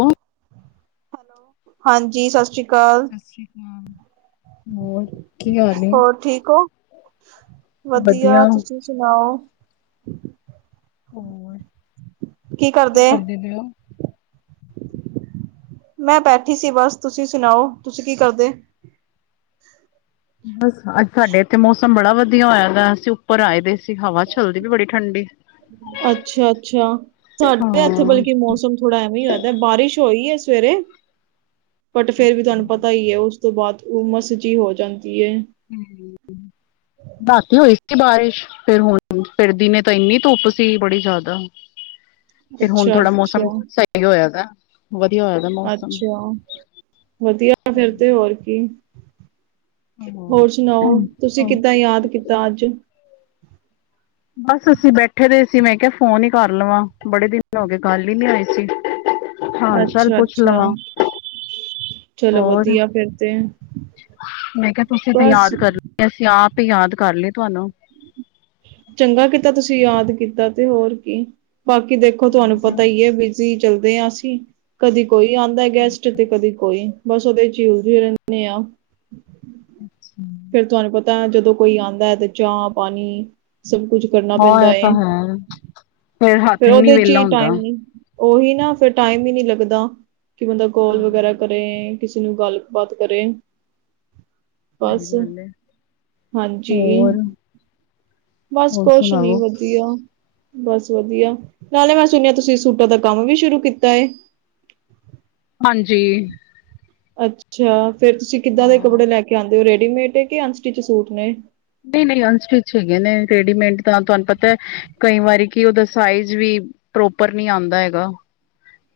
ਉਹ। ਹੈਲੋ ਹਾਂਜੀ। ਸਤਿ ਸ੍ਰੀ ਅਕਾਲ। ਹੋਰ। ਕੀ ਹਾਲ ਏ? ਹੋਰ ਠੀਕ ਹੋ, ਵਧੀਆ, ਤੁਸੀਂ ਸੁਣਾਓ? ਹੋ ਕੀ ਕਰਦੇ ਪਏ ਉਹ? ਮੈਂ ਬੈਠੀ ਸੀ ਬਸ' ਤੁਸੀਂ ਸੁਣਾਓ ਤੁਸੀਂ ਕੀ ਕਰਦੇ? ਬਸ ਅੱਜ ਸਾਡੇ ਇੱਥੇ ਮੌਸਮ ਬੜਾ ਵਧੀਆ। ਵਧ ਹੋਇਆ ਅਸੀਂ ਉੱਪਰ ਆਏ ਦੇ ਸੀ ਹਵਾ ਚੱਲਦੀ ਵੀ ਬੜੀ ਠੰਢਡੀ। ਅੱਛਾ-ਅੱਛਾ ਸਾਡੇ ਇੱਥੇ ਹਾਂ। ਬਤਲਬਕ ਮੌਸਮ ਥੋੜਾ ਐਵੇਂ ਹੀ ਵੱਦਾ ਬਾਰਿਸ਼ ਹੋਈ ਹੈ ਸਵੇਰੇ। ਬਟ ਫੇਰ ਵੀ ਤੁਹਾਨੂੰ ਪਤਾ ਹੀ ਹੈ। ਉਸ- ਤੋਂ ਬਾਅਦ ਉਹਮਸ ਜਹੀ ਹੋ ਜਾਂਦੀ ਏ। ਹਮ। ਰਾਤੀ ਹੋਈ ਸੀ ਬਾਰਿਸ਼'ਫਿਰ ਹੁਣ ਪਿਰਦੀ ਨੇ ਤਾਂ ਇੰਨੀ ਧੁੱਪ ਸੀ ਬੜੀ ਜ਼ਿਆਦਾ। ਫਿਰ ਹੁਣ ਅੱਛਾ ਥੋੜਾ ਮੌਸਮ ਅੱਛਾ ਸਹੀ ਹੋਇਆ ਦਾ। ਵਧੀਆ ਹੋਇਆ ਮੌਸਮ। ਅੱਛਾ ਵਧੀਆ ਫਿਰ ਤੇ ਹੋਰ ਕੀ। ਹੋਰ ਸੁਣਾਓ?। ਤੁਸੀਂ ਕਿੱਦਾਂ ਯਾਦ ਕੀਤਾ ਅੱਜ? ਬਸ ਅਸੀਂ ਬੈਠੇ ਰਹੇ ਸੀ, ਮੈਂ ਕਿਹਾ ਫੋਨ ਹੀ ਕਰ ਲਵਾਂ। ਬੜੇ ਦਿਨ ਹੋ ਗਏ ਗੱਲ ਹੀ ਨੀ ਆਈ ਸੀ। ਹਾਲ -ਚਾਲ ਅੱਛਾ ਪੁੱਛ ਅੱਛਾ ਲਵਾਂ। [unintelligible] ਹੋਰ। ਵਧੀਆ ਫਿਰ ਤੇ ਮੈਂ ਕਿਹਾ, ਤੁਸੀਂ ਤਾਂ ਬਸ ਯਾਦ ਕਰਨਾ ਨੀ। ਤੇ ਅਸੀਂ ਆਪ ਹੀ ਯਾਦ ਕਰ ਲਏ ਤੁਹਾਨੂੰ। ਚੰਗਾ ਕੀਤਾ ਤੁਸੀਂ ਯਾਦ ਕੀਤਾ ਤੇ ਹੋਰਕੀਬਾਕੀ ਦੇਖੋ ਤੁਹਾਨੂੰ ਪਤਾ ਹੀ ਹੈ। ਬੀਸੀ ਚੱਲਦੇ ਹਾਂ ਅਸੀਂ। ਕਦੀ ਕੋਈ ਆਉਂਦਾ ਗੈਸਟ ਤੇ ਕਦੀ ਕੋਈ। ਬਸ ਉਹਦੇ ਝੀਲ ਜ ਰਹਿੰਦੇ ਆ। ਅੱਛਾ। ਫੇਰ ਤੁਹਾਨੂੰ ਪਤਾ ਜਦੋਂ ਕੋਈ ਆਉਂਦਾ ਹੈ। ਤੇ ਚਾਹ -ਪਾਣੀ ਸਭ ਕੁਛ। ਕਰਨਾ ਹਾਂ ਪੈਂਦਾ ਇਹ ਤਾਂ ਏ। ਹੈ। ਹੱਥ ਫੇਰ ਨੀ ਉਹਦੇ ਚ' ਵਿਹਲਾ ਹੀ ਹੁੰਦਾ। ਟਾਈਮ ਨੀ। ਉਹੀ ਨਾ ਫਿਰ ਟਾਈਮ ਹੀ ਨਹੀਂ ਲੱਗਦਾ। ਕਿ ਬੰਦਾ ਕੋਲ ਹਾਂ। ਵਗੈਰਾ ਕਰੇ। ਕਿਸੇ ਨੂੰ ਗੱਲਬਾਤ ਕਰੇ। ਸਹੀ ਬਸ ਗੱਲ ਏ। ਹਾਂਜੀ ਹੋਰ, ਬਸ ਹੋਰ ਕੁਛ ਨੀ ਸੁਣਾਓ? ਵਧੀਆ। ਬਸ ਵਧੀਆ ਨਾਲੇ ਮੈਂ ਸੁਣਿਆ ਤੁਸੀਂ ਸੂਟਾਂ ਦਾ ਕੰਮ ਵੀ ਸ਼ੁਰੂ ਕੀਤਾ ਹੈ। ਹਾਂਜੀ। ਅੱਛਾ ਫਿਰ ਤੁਸੀਂ ਕਿੱਦਾਂ ਦੇ ਹਾਂ। ਕੱਪੜੇ ਲੈ ਕੇ ਆਉਂਦੇ ਹੋ' ਰੇਡੀਮੇਡ ਕਿ ਅਨਸਟਿਚ ਸੂਟ ਨੇ। ਨਹੀਂ ਨਹੀਂ ਅਨਸਟਿਚ ਹੈਗੀਆਂ ਨੇ ਰੇਡੀਮੇਡ ਤਾਂ ਤੁਹਾਨੂੰ ਪਤਾ ਹੈ ਕਈ ਵਾਰੀ ਕਿ ਉਹਦਾ ਸਾਈਜ਼ ਵੀ। ਪ੍ਰੋਪਰ ਨੀ ਆਉਂਦਾ ਹੈਗਾ'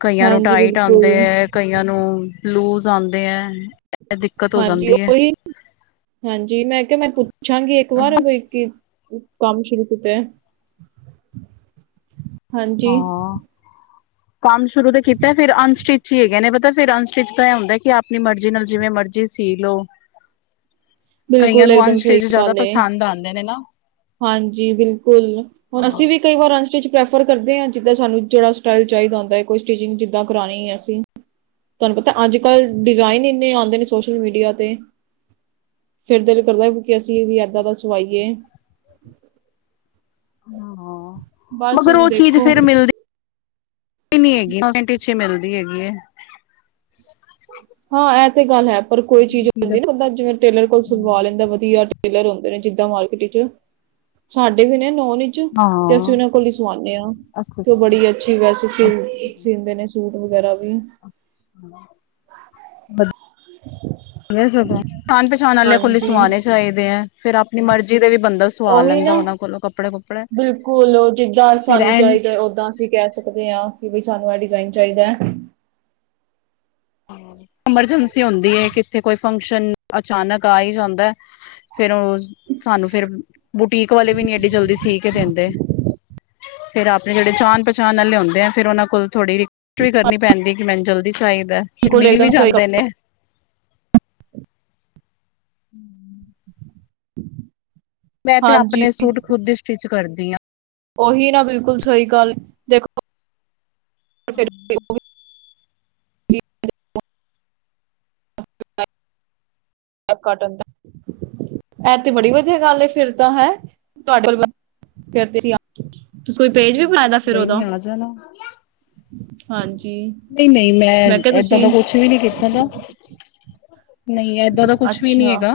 ਕਈਆਂ ਨੂੰ ਹਾਂਜੀ, ਟਾਈਟ'ਆਉਂਦੇ ਬਿਲਕੁਲ, ਹੈ ਕਈ ਕਈਆਂ ਨੂੰ ਲੂਜ ਆਉਂਦੇ ਹੈ। ਹਾਂਜੀ ਉਹੀ ਹਾਂਜੀ ਮੈਂ ਕਿਹਾ ਮੈਂ ਪੁੱਛਾਂਗੀ ਇੱਕ ਵਾਰ ਕਿ। ਕੰਮ ਸ਼ੁਰੂ ਕੀਤਾ ਹਾਂਜੀ। ਹਾਂ ਕੰਮ ਸ਼ੁਰੂ ਤੇ ਕੀਤਾ ਫਿਰ ਅਨਸਟਿਚ ਹੀ ਹੈਗੇ ਨੇ' ਪਤਾ ਫਿਰ ਅਨਸਟਿਚ ਤਾਂ ਇਹ ਹੁੰਦਾ ਕਿ ਆਪਣੀ ਮਰਜ਼ੀ ਨਾਲ ਜਿਵੇਂ ਮਰਜ਼ੀ। ਸੀ ਲੋਓ ਕਈਆਂ ਬਿਲਕੁਲ ਨੂੰ ਇੱਕਦਮ ਸਹੀ ਅਨਸਟੇਜ ਜ਼ਿਆਦਾ ਗੱਲ ਏ, ਪਸੰਦ ਆਉਂਦੇ ਨੇ ਨਾ। ਹਾਂਜੀ ਬਿਲਕੁਲ ਹੁਣ ਹਾਂ ਅਸੀਂ ਵੀ। ਕਈ ਵਾਰ ਅਨਸਟੇਜ ਪ੍ਰੈਫਰ ਕਰਦੇ ਹਾਂ ਜਿੱਦਾਂ ਸਾਨੂੰ ਜਿਹੜਾ ਸਟਾਈਲ ਚਾਹੀਦਾ ਹੁੰਦਾ ਹੈ ਕੋਈ ਸਟਿਚਿੰਗ ਜਿੱਦਾਂ ਕਰਾਣੀ ਹੈ ਅਸੀਂ। ਤੁਹਾਨੂੰ ਪਤਾ ਅੱਜ ਕੱਲ ਡਿਜ਼ਾਇਨ ਇੰਨੇ ਆਉਂਦੇ ਨੇ ਸੋਸ਼ਲ ਮੀਡੀਆ ਤੇ। ਫਿਰ ਦਿਲ ਕਰਦਾ ਵੀ ਅਸੀਂ ਵੀ ਏਦਾਂ ਦਾ ਸਵਾਈਏ। ਹਾਂ ਬਸ ਮਗਰ ਹੁਣ ਉਹ ਚੀਜ਼ ਫਿਰ ਦੇਖੋ ਮਿਲਦੀ ਮਿਲਦੀ ਨੀ ਹੈਗੀ [unintelligible] ਮਿਲਦੀ ਹੈਗੀ ਏ। ਹਾਂ ਇਹ ਤੇ ਗੱਲ ਹੈ ਪਰ ਕੋਈ ਚੀਜ਼ ਹੁੰਦੀ ਨਾ ਬੰਦਾ ਜਿਵੇਂ ਟੇਲਰ ਕੁਝ ਸੁਲਵਾ ਲੈਂਦਾ ਵਧੀਆ। ਟੇਲਰ ਹੁੰਦੇ ਨੇ ਜਿੱਦਾਂ ਮਾਰਕੀਟ ਚ'ਸਾਡੇ ਵੀ ਨੇ ਨੌ ਨੀ। ਵਿੱਚ ਤੇ ਅਸੀਂ ਹਾਂ ਉਹਨਾਂ ਕੋਲ ਹੀ ਸਵਾਂਦੇ ਹਾਂ' ਅੱਛਾ ਤੇ ਉਹ ਬੜੀ ਅੱਛਾ ਵੈਸੇ ਸਿੰਦੇ ਨੇ ਸੂਟ ਵਗੈਰਾ ਵੀ। [inaudible] ਸਗੋਂ ਜਾਣ ਪਛਾਣ ਵਾਲੇ ਖੁੱਲੇ ਹਾਂਜੀ ਸਵਾਣੇ ਚਾਹੀਦੇ ਹੈ। ਫਿਰ ਆਪਣੀ ਮਰਜ਼ੀ ਦੇ ਵੀ ਬੰਦਾ। ਸਵਾ ਉਹੀ ਲੈਂਦਾ ਨਾ ਉਹਨਾਂ ਕੋਲੋਂ ਕੱਪੜੇ ਕੁਪੜੇ ਬਿਲਕੁਲ ਜਿੱਦਾਂ ਫਿਰ ਸਾਨੂੰ ਐਂਡ ਚਾਹੀਦਾ ਉਦਾਂ ਅਸੀਂ। ਕਹਿ ਸਕਦੇ ਹਾਂ ਕਿ ਬਈ ਸਾਨੂੰ ਇਹ ਡਿਜ਼ਾਇਨ ਚਾਹੀਦਾ ਹੈ। ਐਮਰਜੈਂਸੀ ਹੁੰਦੀ ਹੈ ਕਿੱਥੇ ਕੋਈ ਫੰਕਸ਼ਨ ਅਚਾਨਕ ਆ ਹੀ ਜਾਂਦਾ। ਫਿਰ ਉਹ ਸਾਨੂੰ ਫਿਰ ਬੁਟੀਕ ਵਾਲੇ ਵੀ ਨੀ ਐਡੀ ਜਲਦੀ ਸੀ ਕੇ ਦਿੰਦੇ। ਫਿਰ ਆਪਣੇ ਜਿਹੜੇ ਜਾਣ ਪਛਾਣ ਨਾਲ ਲਿਆਉਦੇ ਆ ਫਿਰ ਉਹਨਾਂ ਕੋਲ ਥੋੜੀ ਉੱਚੇ ਵੀ ਕਰਨੀ ਪੈਂਦੀ ਕਿ ਮੈਂਟਲ ਚਾਹੀਦਾ ਫਿਰ ਬਿਲਕੁਲ ਮਿਲ ਇੱਕਦਮ ਵੀ ਸਹੀ ਗੱਲ। ਜਾਂਦੇ ਨੇ। ਮੈਂ ਤੇ ਹਾਂਜੀ ਆਪਣੇ ਸੂਟ ਖੁਦ ਸਟਿਚ ਕਰਦੀ ਹਾਂ। ਉਹੀ ਨਾ ਬਿਲਕੁਲ ਸਹੀ ਗੱਲ ਦੇਖੋ। ਉਹ ਵੀ [unintelligible] [inaudible] ਇਹ ਕਟਣ ਦਾ। ਇਹ ਤੇ ਬੜੀ ਵਧੀਆ ਗੱਲ ਫਿਰ ਤਾਂ ਹੈ ਤੁਹਾਡੇ ਕੋਲ ਫਿਰ ਅਸੀਂ ਕੋਈ ਨੀ ਆ ਜਾਣਾ। ਹਾਂਜੀ। ਨਹੀਂ ਨਹੀਂ ਮੈਂ ਕਿਹਾ ਏਦਾਂ ਤੁਸੀਂ ਦਾ ਕੁਛ ਵੀ ਨਹੀਂ ਕੀਤਾ ਦਾ ਨਹੀਂ ਏਦਾਂ ਦਾ ਕੁਛ ਵੀ ਨਹੀਂ ਅੱਛਾ ਹੈਗਾ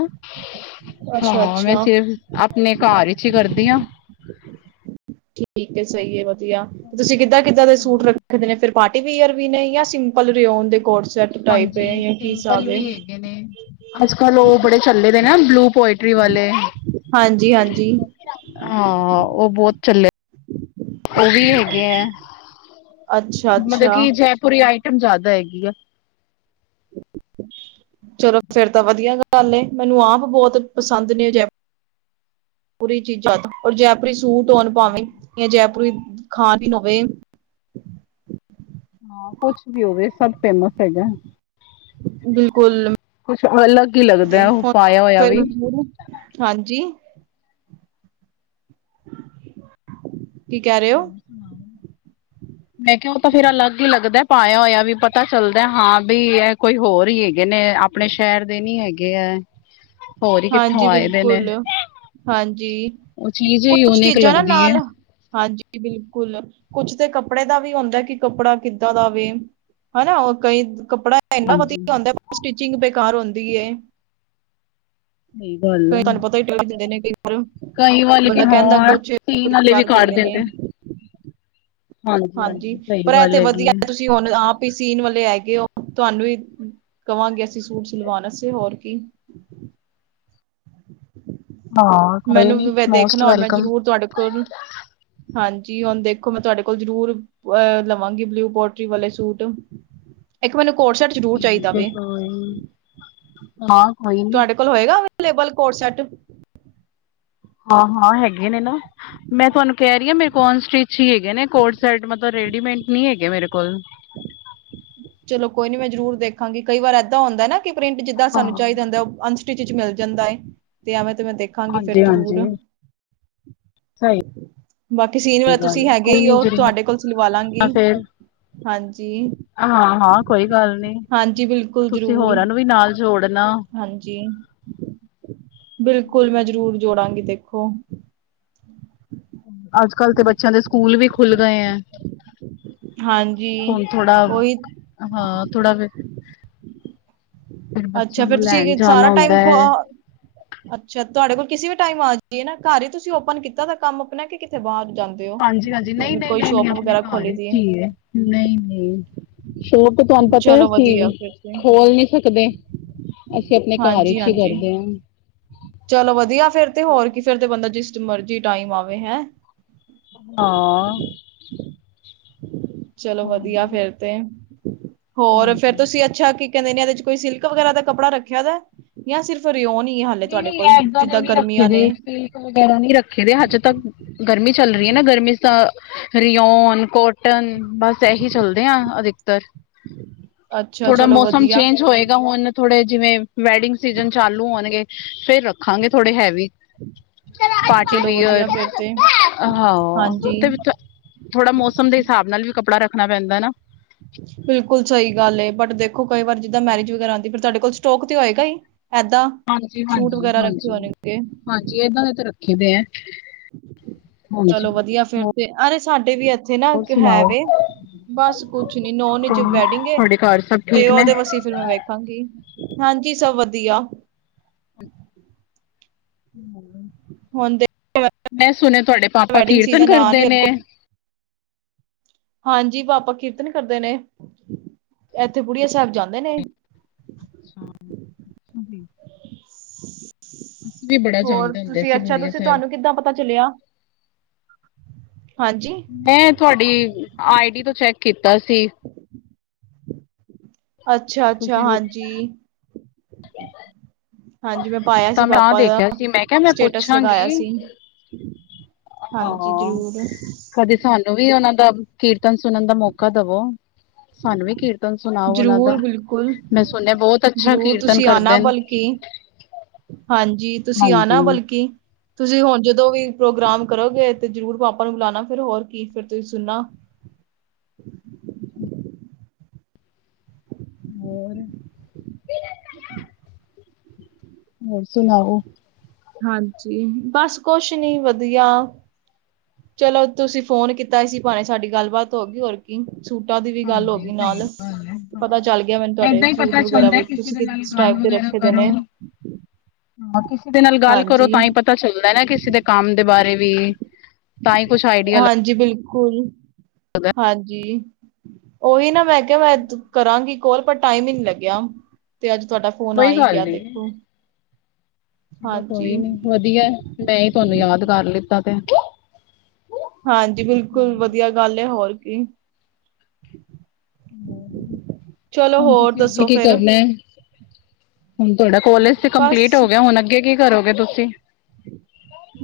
ਅੱਛਾ ਹਾਂ ਮੈਂ ਅੱਛਾ ਸਿਰਫ ਆਪਣੇ ਘਰ ਚ ਹੀ ਕਰਦੀ ਹਾਂ। ਠੀਕ ਏ ਸਹੀ ਹੈ ਵਧੀਆ ਤੁਸੀਂ ਕਿੱਦਾਂ ਕਿੱਦਾਂ ਦੇ ਸੂਟ ਰੱਖਦੇ ਨੇ ਫਿਰ। ਪਾਰਟੀ ਵੀਅਰ ਵੀ ਨੇ ਜਾਂ ਸਿੰਪਲਓ ਦੇ ਕੋਟ ਸੈਟ ਟਾਈਪ ਹੈ ਹਾਂਜੀ ਜਾ ਕੀ ਸਿੰਪਲ ਹਿਸਾਬ ਹੈ। ਵੀ ਹੈਗੇ ਨੇ ਅੱਜ ਕੱਲ ਉਹ ਬੜੇ ਚੱਲੇ ਦੇ ਨਾ ਬਲੂ ਪੋਇੰਟ [unintelligible] ਵਾਲੇ ਹਾਂਜੀ ਹਾਂਜੀ ਹਾਂ ਉਹ ਬਹੁਤ ਚੱਲੇ। ਉਹ ਵੀ ਹੈਗੇ ਆ ਅੱਛਾ ਮਤਲਬ ਅੱਛਾ ਕੀ ਜੈਪੁਰੀ ਆਈਟਮ ਜ਼ਿਆਦਾ ਹੈਗੀ ਹੈ। ਚਲੋ ਫਿਰ ਤਾਂ ਵਧੀਆ ਗੱਲ। ਗੱਲ ਮੈਨੂੰ ਆਪ ਬਹੁਤ ਪਸੰਦ ਨੇ ਜੈ ਪੂਰੀ ਚੀਜ਼ਾਂ ਤਾਂ। ਔਰ ਜੈਪੁਰੀ ਸੂਟ ਧੁਨ ਪਾਵੇਂ ਜਾਂ ਜੈਪੁਰੀ ਖਾਦ ਹੀ ਹੋਵੇ। ਹਾਂ ਕੁਛ ਵੀ ਹੋਵੇ, ਸਭ ਫੇਮਸ ਹੈਗਾ। ਬਿਲਕੁਲ ਕੁਛ ਅਲੱਗ ਹੀ ਲੱਗਦਾ ਤੇ ਹੈ, ਉਹ ਹੁਣ ਪਾਇਆ ਦੇਖੋ ਹੋਇਆ ਫਿਰ ਵੀ। ਮੈਨੂੰ- ਹਾਂਜੀ। ਕੀ ਕਹਿ ਰਹੇ ਹੋ। ਹਾਂ। ਮੈਂ ਕਿਹਾ ਉਹ ਤਾਂ ਫੇਰ ਅਲੱਗ ਹੀ ਲੱਗਦਾ ਪਾਇਆ ਹੋਇਆ, ਵੀ ਪਤਾ ਚੱਲਦਾ ਹਾਂ ਵੀ ਇਹ ਕੋਈ ਹੋਰ ਹੀ ਹੈ। ਹੈਗੇ ਨੇ ਆਪਣੇ ਸ਼ਹਿਰ ਦੇ ਨੀ ਹੈਗੇ ਹੈ। ਹੋਰ ਹੀ ਕਿੱਥੋਂ ਹਾਂਜੀ ਆਏ ਦੇ ਨੇ ਬਿਲਕੁਲ। ਹਾਂਜੀ, ਉਹ ਚੀਜ਼ ਕੁਛ ਯੂਨੀਕ ਚੀਜ਼ਾਂ ਨਾ ਲੱਗਦੀ ਹੈ ਨਾਲ ਹਾਂਜੀ। ਬਿਲਕੁਲ ਕੁਛ ਤਾਂ ਕੱਪੜੇ ਦਾ ਵੀ ਹੁੰਦਾ ਕਿ ਕੱਪੜਾ ਕਿੱਦਾਂ ਦਾਵੇ। ਹਨਾ ਉਹ ਕਈ ਕੱਪੜਾ ਇੰਨਾ ਹਾਂਜੀ ਵਧੀਆ ਹੁੰਦਾ ਸਟਿਚਿੰਗ ਬੇਕਾਰ ਹੁੰਦੀ। ਨਹੀਂ ਬ ਕਈ ਤੁਹਾਨੂੰ ਪਤਾ ਹੀ ਟੋ ਦਿੰਦੇ। ਕਈ ਵਾਲੇ ਕਿ ਬੰਦਾ ਕਹਿੰਦਾ ਹਾਂ ਕੁਛ ਸੀਨ ਵਾਲੇ ਵੀ ਕਰ ਕੱਢ ਦਿੰਦੇ ਨੇ। ਹਾਂਜੀ, ਸਹੀ ਪਰ ਇਹ ਗੱਲ ਤੇ ਹੈਗੀ ਵਧੀਆ ਹੈ ਤੁਸੀਂ ਹੁਣ ਆਪ ਹੀ ਸੀਨ ਵਾਲੇ ਹੈਗੇ, ਉਹ ਤੁਹਾਨੂੰ ਵੀ ਕਹਾਂਗੇ, ਅਸੀਂ ਸੂਟ ਸਿਲਵਾਨਾ ਸੀ ਹੋਰ ਕੀ। ਹਾਂ। ਕੋਈ ਨੀ ਮੈਨੂੰ ਮੋਸਟ ਦੇਖਣਾ ਔਰ ਮੈਂ ਵੈਲਕਮ ਜ਼ਰੂਰ ਤੁਹਾਡੇ ਕੋਲ ਹਾਂਜੀ ਹੁਣ ਦੇਖੋ ਮੈਂ ਤੁਹਾਡੇ ਕੋਲ ਜ਼ਰੂਰ ਅ ਲਵਾਂਗੀ ਬਲਿਊ ਪੋਲਟਰੀ ਵਾਲੇ ਸੂਟ ਇੱਕ ਮੈਨੂੰ ਕੋਰ ਸ਼ਟ ਤੇ ਕੋਈ ਹਾਂ ਕੋਈ ਨੀ। ਤੁਹਾਡੇ ਹੋਏਗਾ ਅਐ ਵਾਲਾ ਕੋਟ ਸੈਟ ਹਾਂ-ਹਾਂ ਹੈਗੇ ਨੇ ਨਾ। ਮੈਂ ਤੁਹਾਨੂੰ ਕਹਿ ਰਹੀ ਹਾਂ ਮੇਰੇ ਕੋਨ ਸਟਿਚ ਹੀ ਹੈਗੇ ਨੇ, ਕੋਟ ਸ਼ੈਟ ਮਤਲਬ, ਰੇਡੀਮੇਡ ਨਹੀਂ ਹੈਗੇ ਮੇਰੇ ਕੋਲ। ਚਲੋ ਕੋਈ ਨੀ ਮੈਂ ਜ਼ਰੂਰ ਦੇਖਾਂਗੀ, ਕਈ ਵਾਰ ਇੱਦਾਂ ਹੁੰਦਾ ਨਾ ਕਿ ਪ੍ਰਿੰਟ ਜਿੱਦਾਂ ਹਾਂ ਸਾਨੂੰ ਚਾਹੀਦਾ ਹੁੰਦਾ। ਚ ਮਿਲ ਜਾਂਦਾ ਹੈ ਤੇ ਐਵੇਂ ਤੇ ਮੈਂ ਦੇਖਾਂਗੀ, ਫਿਰ ਹਾਂਜੀ ਜ਼ਰੂਰ ਹਾਂਜੀ [unintelligible] ਸਹੀ ਬਾਕੀ ਸੀਨ ਵਾਲੇ ਤੁਸੀਂ ਗੱਲ ਹੈਗੇ ਕੋਈ ਹੀ ਨੀ ਤੁਹਾਡੇ ਜ਼ਰੂਰ ਕੋਲ ਸਿਲਵਾ ਲਾਂਗੀ, ਹਾਂਜੀਵ ਹਾਂ-ਹਾਂ, ਕੋਈ ਗੱਲ ਨੀ ਬਿਲਕੁਲ ਤੁਸੀਂ ਜ਼ਰੂਰ ਹੋਰਾਂ ਨੂੰ ਵੀ ਨਾਲ ਜੋੜਨਾ। ਹਾਂਜੀ, ਬਿਲਕੁਲ ਮੈਂ ਜ਼ਰੂਰ ਜੋੜਾਂਗੀ ਦੇਖੋ। ਅੱਜ-ਕੱਲ ਤੇ ਬੱਚਿਆਂ ਦੇ ਸਕੂਲ ਵੀ ਖੁੱਲ ਗਏ ਹੈ। ਹਾਂਜੀ ਹੁਣ ਥੋੜਾ ਉਹੀ ਹਾਂ ਥੋੜਾ ਵ ਫਿਰ ਅੱਛਾ ਬੱਚਿਆਂ ਫਿਰ ਨੂੰ ਲੈਣ ਤੁਸੀਂ ਜਾਣਾ ਸਾਰਾ ਹੁੰਦਾ ਟਾਈਮ ਹੈ। ਅੱਛਾ ਤੁਹਾਡੇ ਕੋਲ ਕਿਸੇ ਵੀ ਟਾਈਮ ਆ ਜਾਈਏ, ਨਾ ਘਰ ਹੀ ਤੁਸੀਂ ਓਪਨ ਕੀਤਾ ਤਾਂ ਕੰਮ ਆਪਣਾ ਕਿੱਥੇ ਬਾਹਰ ਜਾਗੇ। ਹਾਂਜੀ-ਹਾਂਜੀ, ਨਹੀਂ-ਨਹੀਂ-ਨਹੀਂ-ਨਹੀਂ, ਆਪਣੇ ਘਰ ਖੋਲੀ ਹੀ ਦੀ ਚੀਜ਼ ਹੈ ਨਹੀਂ ਨਹੀਂ, ਸ਼ੋਕ ਤੇ ਤੁਹਾਨੂੰ ਪਤਾ ਚਲੋ ਅਸੀਂ ਵਧੀਆ ਫਿਰ ਤੇ ਖੋਲ ਨਹੀਂ ਸਕਦੇ। ਅਸੀਂ ਆਪਣੇ ਘਰ ਹਾਂਜੀ ਵਿਚ ਹੀ ਹਾਂਜੀ ਕਰਦੇ ਹਾਂ। ਚਲੋ ਵਧੀਆ ਫੇਰ ਤੇ ਹੋਰ ਕੀ ਫਿਰ ਤੇ ਬੰਦਾ ਜਿਸ ਮਰਜੀ ਟਾਈਮ ਆਵੇ ਹੈਂ। ਹਾਂ, ਚਲੋ ਵਧੀਆ, ਹੋਰ ਫੇਰ ਤੇ ਹੋਰ ਫੇਰ ਹਾਂਜੀ ਤੁਸੀਂ ਅੱਛਾ ਕਹਿੰਦੇ ਨੇ ਇਹਦੇ ਚ ਕੋਈ ਸਿਲਕ ਵਗੈਰਾ ਦਾ ਕੱਪੜਾ ਰੱਖਿਆ ਦਾ ਜਾਂ ਸਿਰਫ ਰਿਓ ਨ ਨਹੀਂ-ਨਹੀਂ, ਇੱਦਾਂ ਦੇ ਨਹੀਂ ਰੱਖੇ ਦੇ ਅ ਵਗੈਰਾ ਨਹੀਂ ਰੱਖੇ ਦੇ ਹੱਜ ਤੱਕ ਗਰਮੀ ਚੱਲ ਰਹੀ ਹੈ, ਨਾ ਗਰਮੀ ਤਾਂ ਰਿਓਨ ਕੋਟ ਟਨ ਬਸ ਇਹੀ ਚੱਲਦੇ ਆ ਅਧਿਕਤਰ ਅੱਛਾ ਥੋੜਾ ਚਲੋ ਮੌਸਮ ਵਧੀਆ ਚੇਂਜ ਹੋਏਗਾ ਹੁਣ ਥੋੜੇ ਜਿਵੇਂ ਵੈਡਿੰਗ ਸੀਜਨ ਚਾਲੂ ਹੋਣਗੇ। ਫੇਰ ਰੱਖਾਂਗੇ ਥੋੜੇ ਹੈਵੀ ਚਲੋ ਵਧੀਆ ਪਾਰਟੀਵੀਅਰ ਫਿਰ ਤੇ ਹਾਂ ਤੇ ਹਾਂਜੀ ਵੀ ਤਾ ਥੋੜਾ ਮੌਸਮ ਦੇ ਹਿਸਾਬ ਨਾਲ ਵੀ ਕੱਪੜਾ ਰੱਖਣਾ ਪੈਂਦਾ ਨਾ। ਬਿਲਕੁਲ ਸਹੀ ਗੱਲ ਏ ਬਟ ਦੇਖੋ ਕਈ ਵਾਰ ਜਿੱਦਾਂ ਮੈਰਿਜ ਵਗੈਰਾ ਆਉਂਦੀ ਫਿਰ ਤੁਹਾਡੇ ਕੋਲ ਸਟੋਕ ਤੇ ਹੋਏਗਾ ਹੀ ਏਦਾਂ ਹਾਂਜੀ ਸੂਟ ਵਗੈਰਾ ਰੱਖੇ ਹੋ ਨੇਗੇ ਜੇ ਇਹਨਾਂ ਤੇ ਰੱਖੇ ਦੇ ਹੈ। ਹਾਂਜੀ ਚਲੋ ਵਧੀਆ ਫਿਰ ਹੋਰ ਤੇ ਅਰੇ ਸਾਡੇ ਵੀ ਇੱਥੇ ਨਾ ਇੱਕ ਹੈ ਸੁਣਾਓ ਵੇ ਬਸ ਕੁਛ ਨੀ ਨੋ ਨੀ ਚ ਵੈਡਿੰਗ ਤੁਹਾਡੇ ਘਰ ਸਭ ਤੇ ਠੀਕ ਨੇ ਉਹਦੇ ਵਸੀ ਫਿਰ ਮੈਂ ਵੇਖਾਂਗੀ ਹਾਂਜੀ ਸਭ ਵਧੀਆ ਹੁਣ ਦੇ ਮੈਂ ਸੁਣਿਆ ਤੁਹਾਡੇ ਪਾਪਾ ਵੈਡਿੰਗ ਕੀਰਤਨ ਸੀਜ਼ਨ ਆ ਕਰਦੇ ਰਹੀ ਨੇ ਅੱਗੋਂ ਹਾਂਜੀ ਪਾਪਾ ਕੀਰਤਨ ਕਰਦੇ ਨੇ ਇੱਥੇ ਬੁੜੀਆ ਸਾਹਿਬ ਜਾਂਦੇ ਨੇ ਅੱਛਾ। ਹੁੰਦੀ ਬੜਾ ਹੋਰ ਜਾਂਦੇ ਹੁੰਦੇ ਤੁਸੀਂ ਸੀ ਅੱਛਾ ਬੁੜੀਆ ਤੁਸੀਂ ਸਾਹਿਬ ਤੁਹਾਨੂੰ ਕਿੱਦਾਂ ਪਤਾ ਚਲਿਆ ਹਾਂਜੀ ਮੈਂ ਤੁਹਾਡੀ ਆਈ ਡੀ ਤੋਂ ਚੈੱਕ ਕੀਤਾ ਸੀ। ਅੱਛਾ- ਅੱਛਾ ਤੁਸੀਂ ਹਾਂਜੀ ਹਾਂਜੀ ਮੈਂ ਪਾਇਆ ਸੀ ਤਾਂ ਮੈਂ ਤਾਂ ਪਾਪਾ ਦਾ ਦੇਖਿਆ ਸੀ ਮੈਂ ਕਿਹਾ ਮੈਂ ਸਟੇਟਸ ਲਗਾਇਆ ਪੁੱਛਾਂਗੀ ਸੀ। ਹਾਂਜੀ ਹਾਂ ਜ਼ਰੂਰ ਕਦੇ ਸਹਾਨੂੰ ਵੀ ਉਹਨਾਂ ਦਾ ਕੀਰਤਨ ਸੁਣਨ ਦਾ ਮੌਕਾ ਦਵੋ ਸਾਨੂੰ ਵੀ ਕੀਰਤਨ ਸੁਣਾਓ ਉਹਨਾਂ ਦਾ ਜ਼ਰੂਰ ਬਿਲਕੁਲ। ਮੈਂ ਸੁਣਿਆ ਬਹੁਤ ਅੱਛਾ ਜ਼ਰੂਰ ਕੀਰਤਨ ਤੁਸੀਂ ਆਣਾ ਕਰਦੇ ਨੇ [inaudible] ਬਲਕਿ, ਹਾਂਜੀ ਤੁਸੀਂ ਆਣਾ ਹਾਂਜੀ ਬਲਕਿ ਤੁਸੀਂ ਹੁਣ ਜਦੋਂ ਵੀ ਪ੍ਰੋਗਰਾਮ ਕਰੋਗੇ ਤੇ ਜ਼ਰੂਰ ਪਾਪਾ ਨੂੰ ਬੁਲਾਉਣਾ ਫਿਰ ਹੋਰ ਕੀ ਫਿਰ ਤੁਸੀਂ ਸੁਣਨਾ ਹੋਰ ਹੋਰ ਸੁਣਾਓ ਹਾਂਜੀ ਬਸ ਕੁਛ ਨੀ ਵਧੀਆ ਚਲੋ ਤੁਸੀਂ ਫੋਨ ਕੀਤਾ ਸੀ ਇਸੀ ਬਾਨੇ ਸਾਡੀ ਗੱਲਬਾਤ ਹੋ ਗਈ ਹੋਰ ਸੂਟਾਂ ਦੀ ਵੀ ਗੱਲ ਹੋ ਹਾਂਜੀ ਗਈ ਸਹੀ ਨਾਲ ਗੱਲ ਹੈ ਪਤਾ ਹਾਂ ਚੱਲ ਗਿਆ ਮੈਨੂੰ ਤੁਹਾਡੇ ਏਦਾਂ ਹੀ ਸੂਟ ਪਤਾ ਵਗੈਰਾ ਚੱਲਦਾ ਤੁਸੀਂ ਕਿਸੇ ਦੇ ਸਕਿਪ ਨਾਲ ਗੱਲ ਸਟਾਈਕ ਤੇ ਰੱਖੇ ਦੇ ਨੇ। ਹਾਂ, ਕਿਸੀ ਦੇ ਨਾਲ ਗੱਲ ਕਰੋ ਹਾਂਜੀ, ਤਾਂ ਹੀ ਪਤਾ ਚੱਲਣਾ ਨਾ ਕਿਸੀ ਦੇ ਕੰਮ ਦੇ ਬਾਰੇ ਵੀ ਤਾਂ ਹੀ ਕੁਛ ਆਈਡੀਆ ਹਾਂਜੀ ਬਿਲਕੁਲ, ਲੱਗਦਾ ਹਾਂਜੀ ਔਈ ਨਾ ਮੈਂ ਮੈਂ ਕੇਹਾ ਮੈਂ ਕਰਾਂਗੀ ਕੋਲ ਪਰ ਟਾਈਮ ਹੀ ਨੀ ਲੱਗਿਆ ਤੇ ਅੱਜ ਤੁਹਾਡਾ ਫੋਨ ਆ ਕੋਈ ਹੀ ਗੱਲ ਗਿਆ ਨੀ ਦੇਖੋ। ਚਲੋ ਹਾਂਜੀ ਕੋਈ ਨੀ ਵਧੀਆ, ਮੈਂ ਹੀ ਤੁਹਾਨੂੰ ਯਾਦ ਕਰ ਲਿੱਤਾ ਤੇ। ਹਾਂਜੀ, ਬਿਲਕੁਲ ਵਧੀਆ ਗੱਲ ਏ ਹੋਰ ਕੀ। ਚਲੋ ਹੋਣ ਹੋਰ ਤੁਸੀਂ ਅੱਗੇ ਦੱਸੋ ਕੀ ਫਿਰ ਕਰਨਾ? ਹੋਣ ਤੁਹਾਡਾ ਕੋਲਜ ਤੇ ਕੰਪਲੀਟ ਬਸ ਹੋ ਗਿਆ, ਹੁਣ ਅੱਗੇ ਕੀ ਕਰੋਗੇ ਤੁਸੀਂ?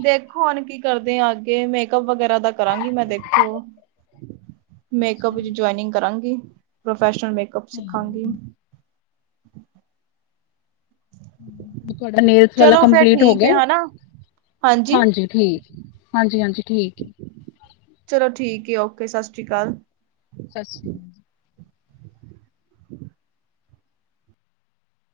ਦੇਖੋ ਹੁਣ ਕੀ ਕਰਦੇ ਆ ਅੱਗੇ ਮੇਕਅਪ ਵਗੈਰਾ ਦਾ ਕਰਾਂਗੀ ਮੈਂ ਦੇਖੋ। ਮੇਕਅਪ ਚ ਜੋਇਨਿੰਗ ਕਰਾਂਗੀ, ਪ੍ਰੋਫੈਸ਼ਨਲ ਮੇਕਅੱਪ ਸਿੱਖਾਂਗੀ। ਤੁਹਾਡਾ ਨੇਲਸ ਵਾਲਾ ਚਲੋ ਫਿਰ ਕੰਪਲੀਟ ਹੋ ਠੀਕ ਹੈ ਗਿਆ? ਹਨਾ ਹਾਂਜੀ। ਠੀਕ, ਹਾਂਜੀ ਹਾਂਜੀ ਠੀਕ ਏ। ਚਲੋ ਠੀਕ ਏ, ਓਕੇ ਸਤਿ ਸ਼੍ਰੀ ਅਕਾਲ। ਸਤਿ ਸ੍ਰੀ ਅਕਾਲ ਜੀ। [inaudible]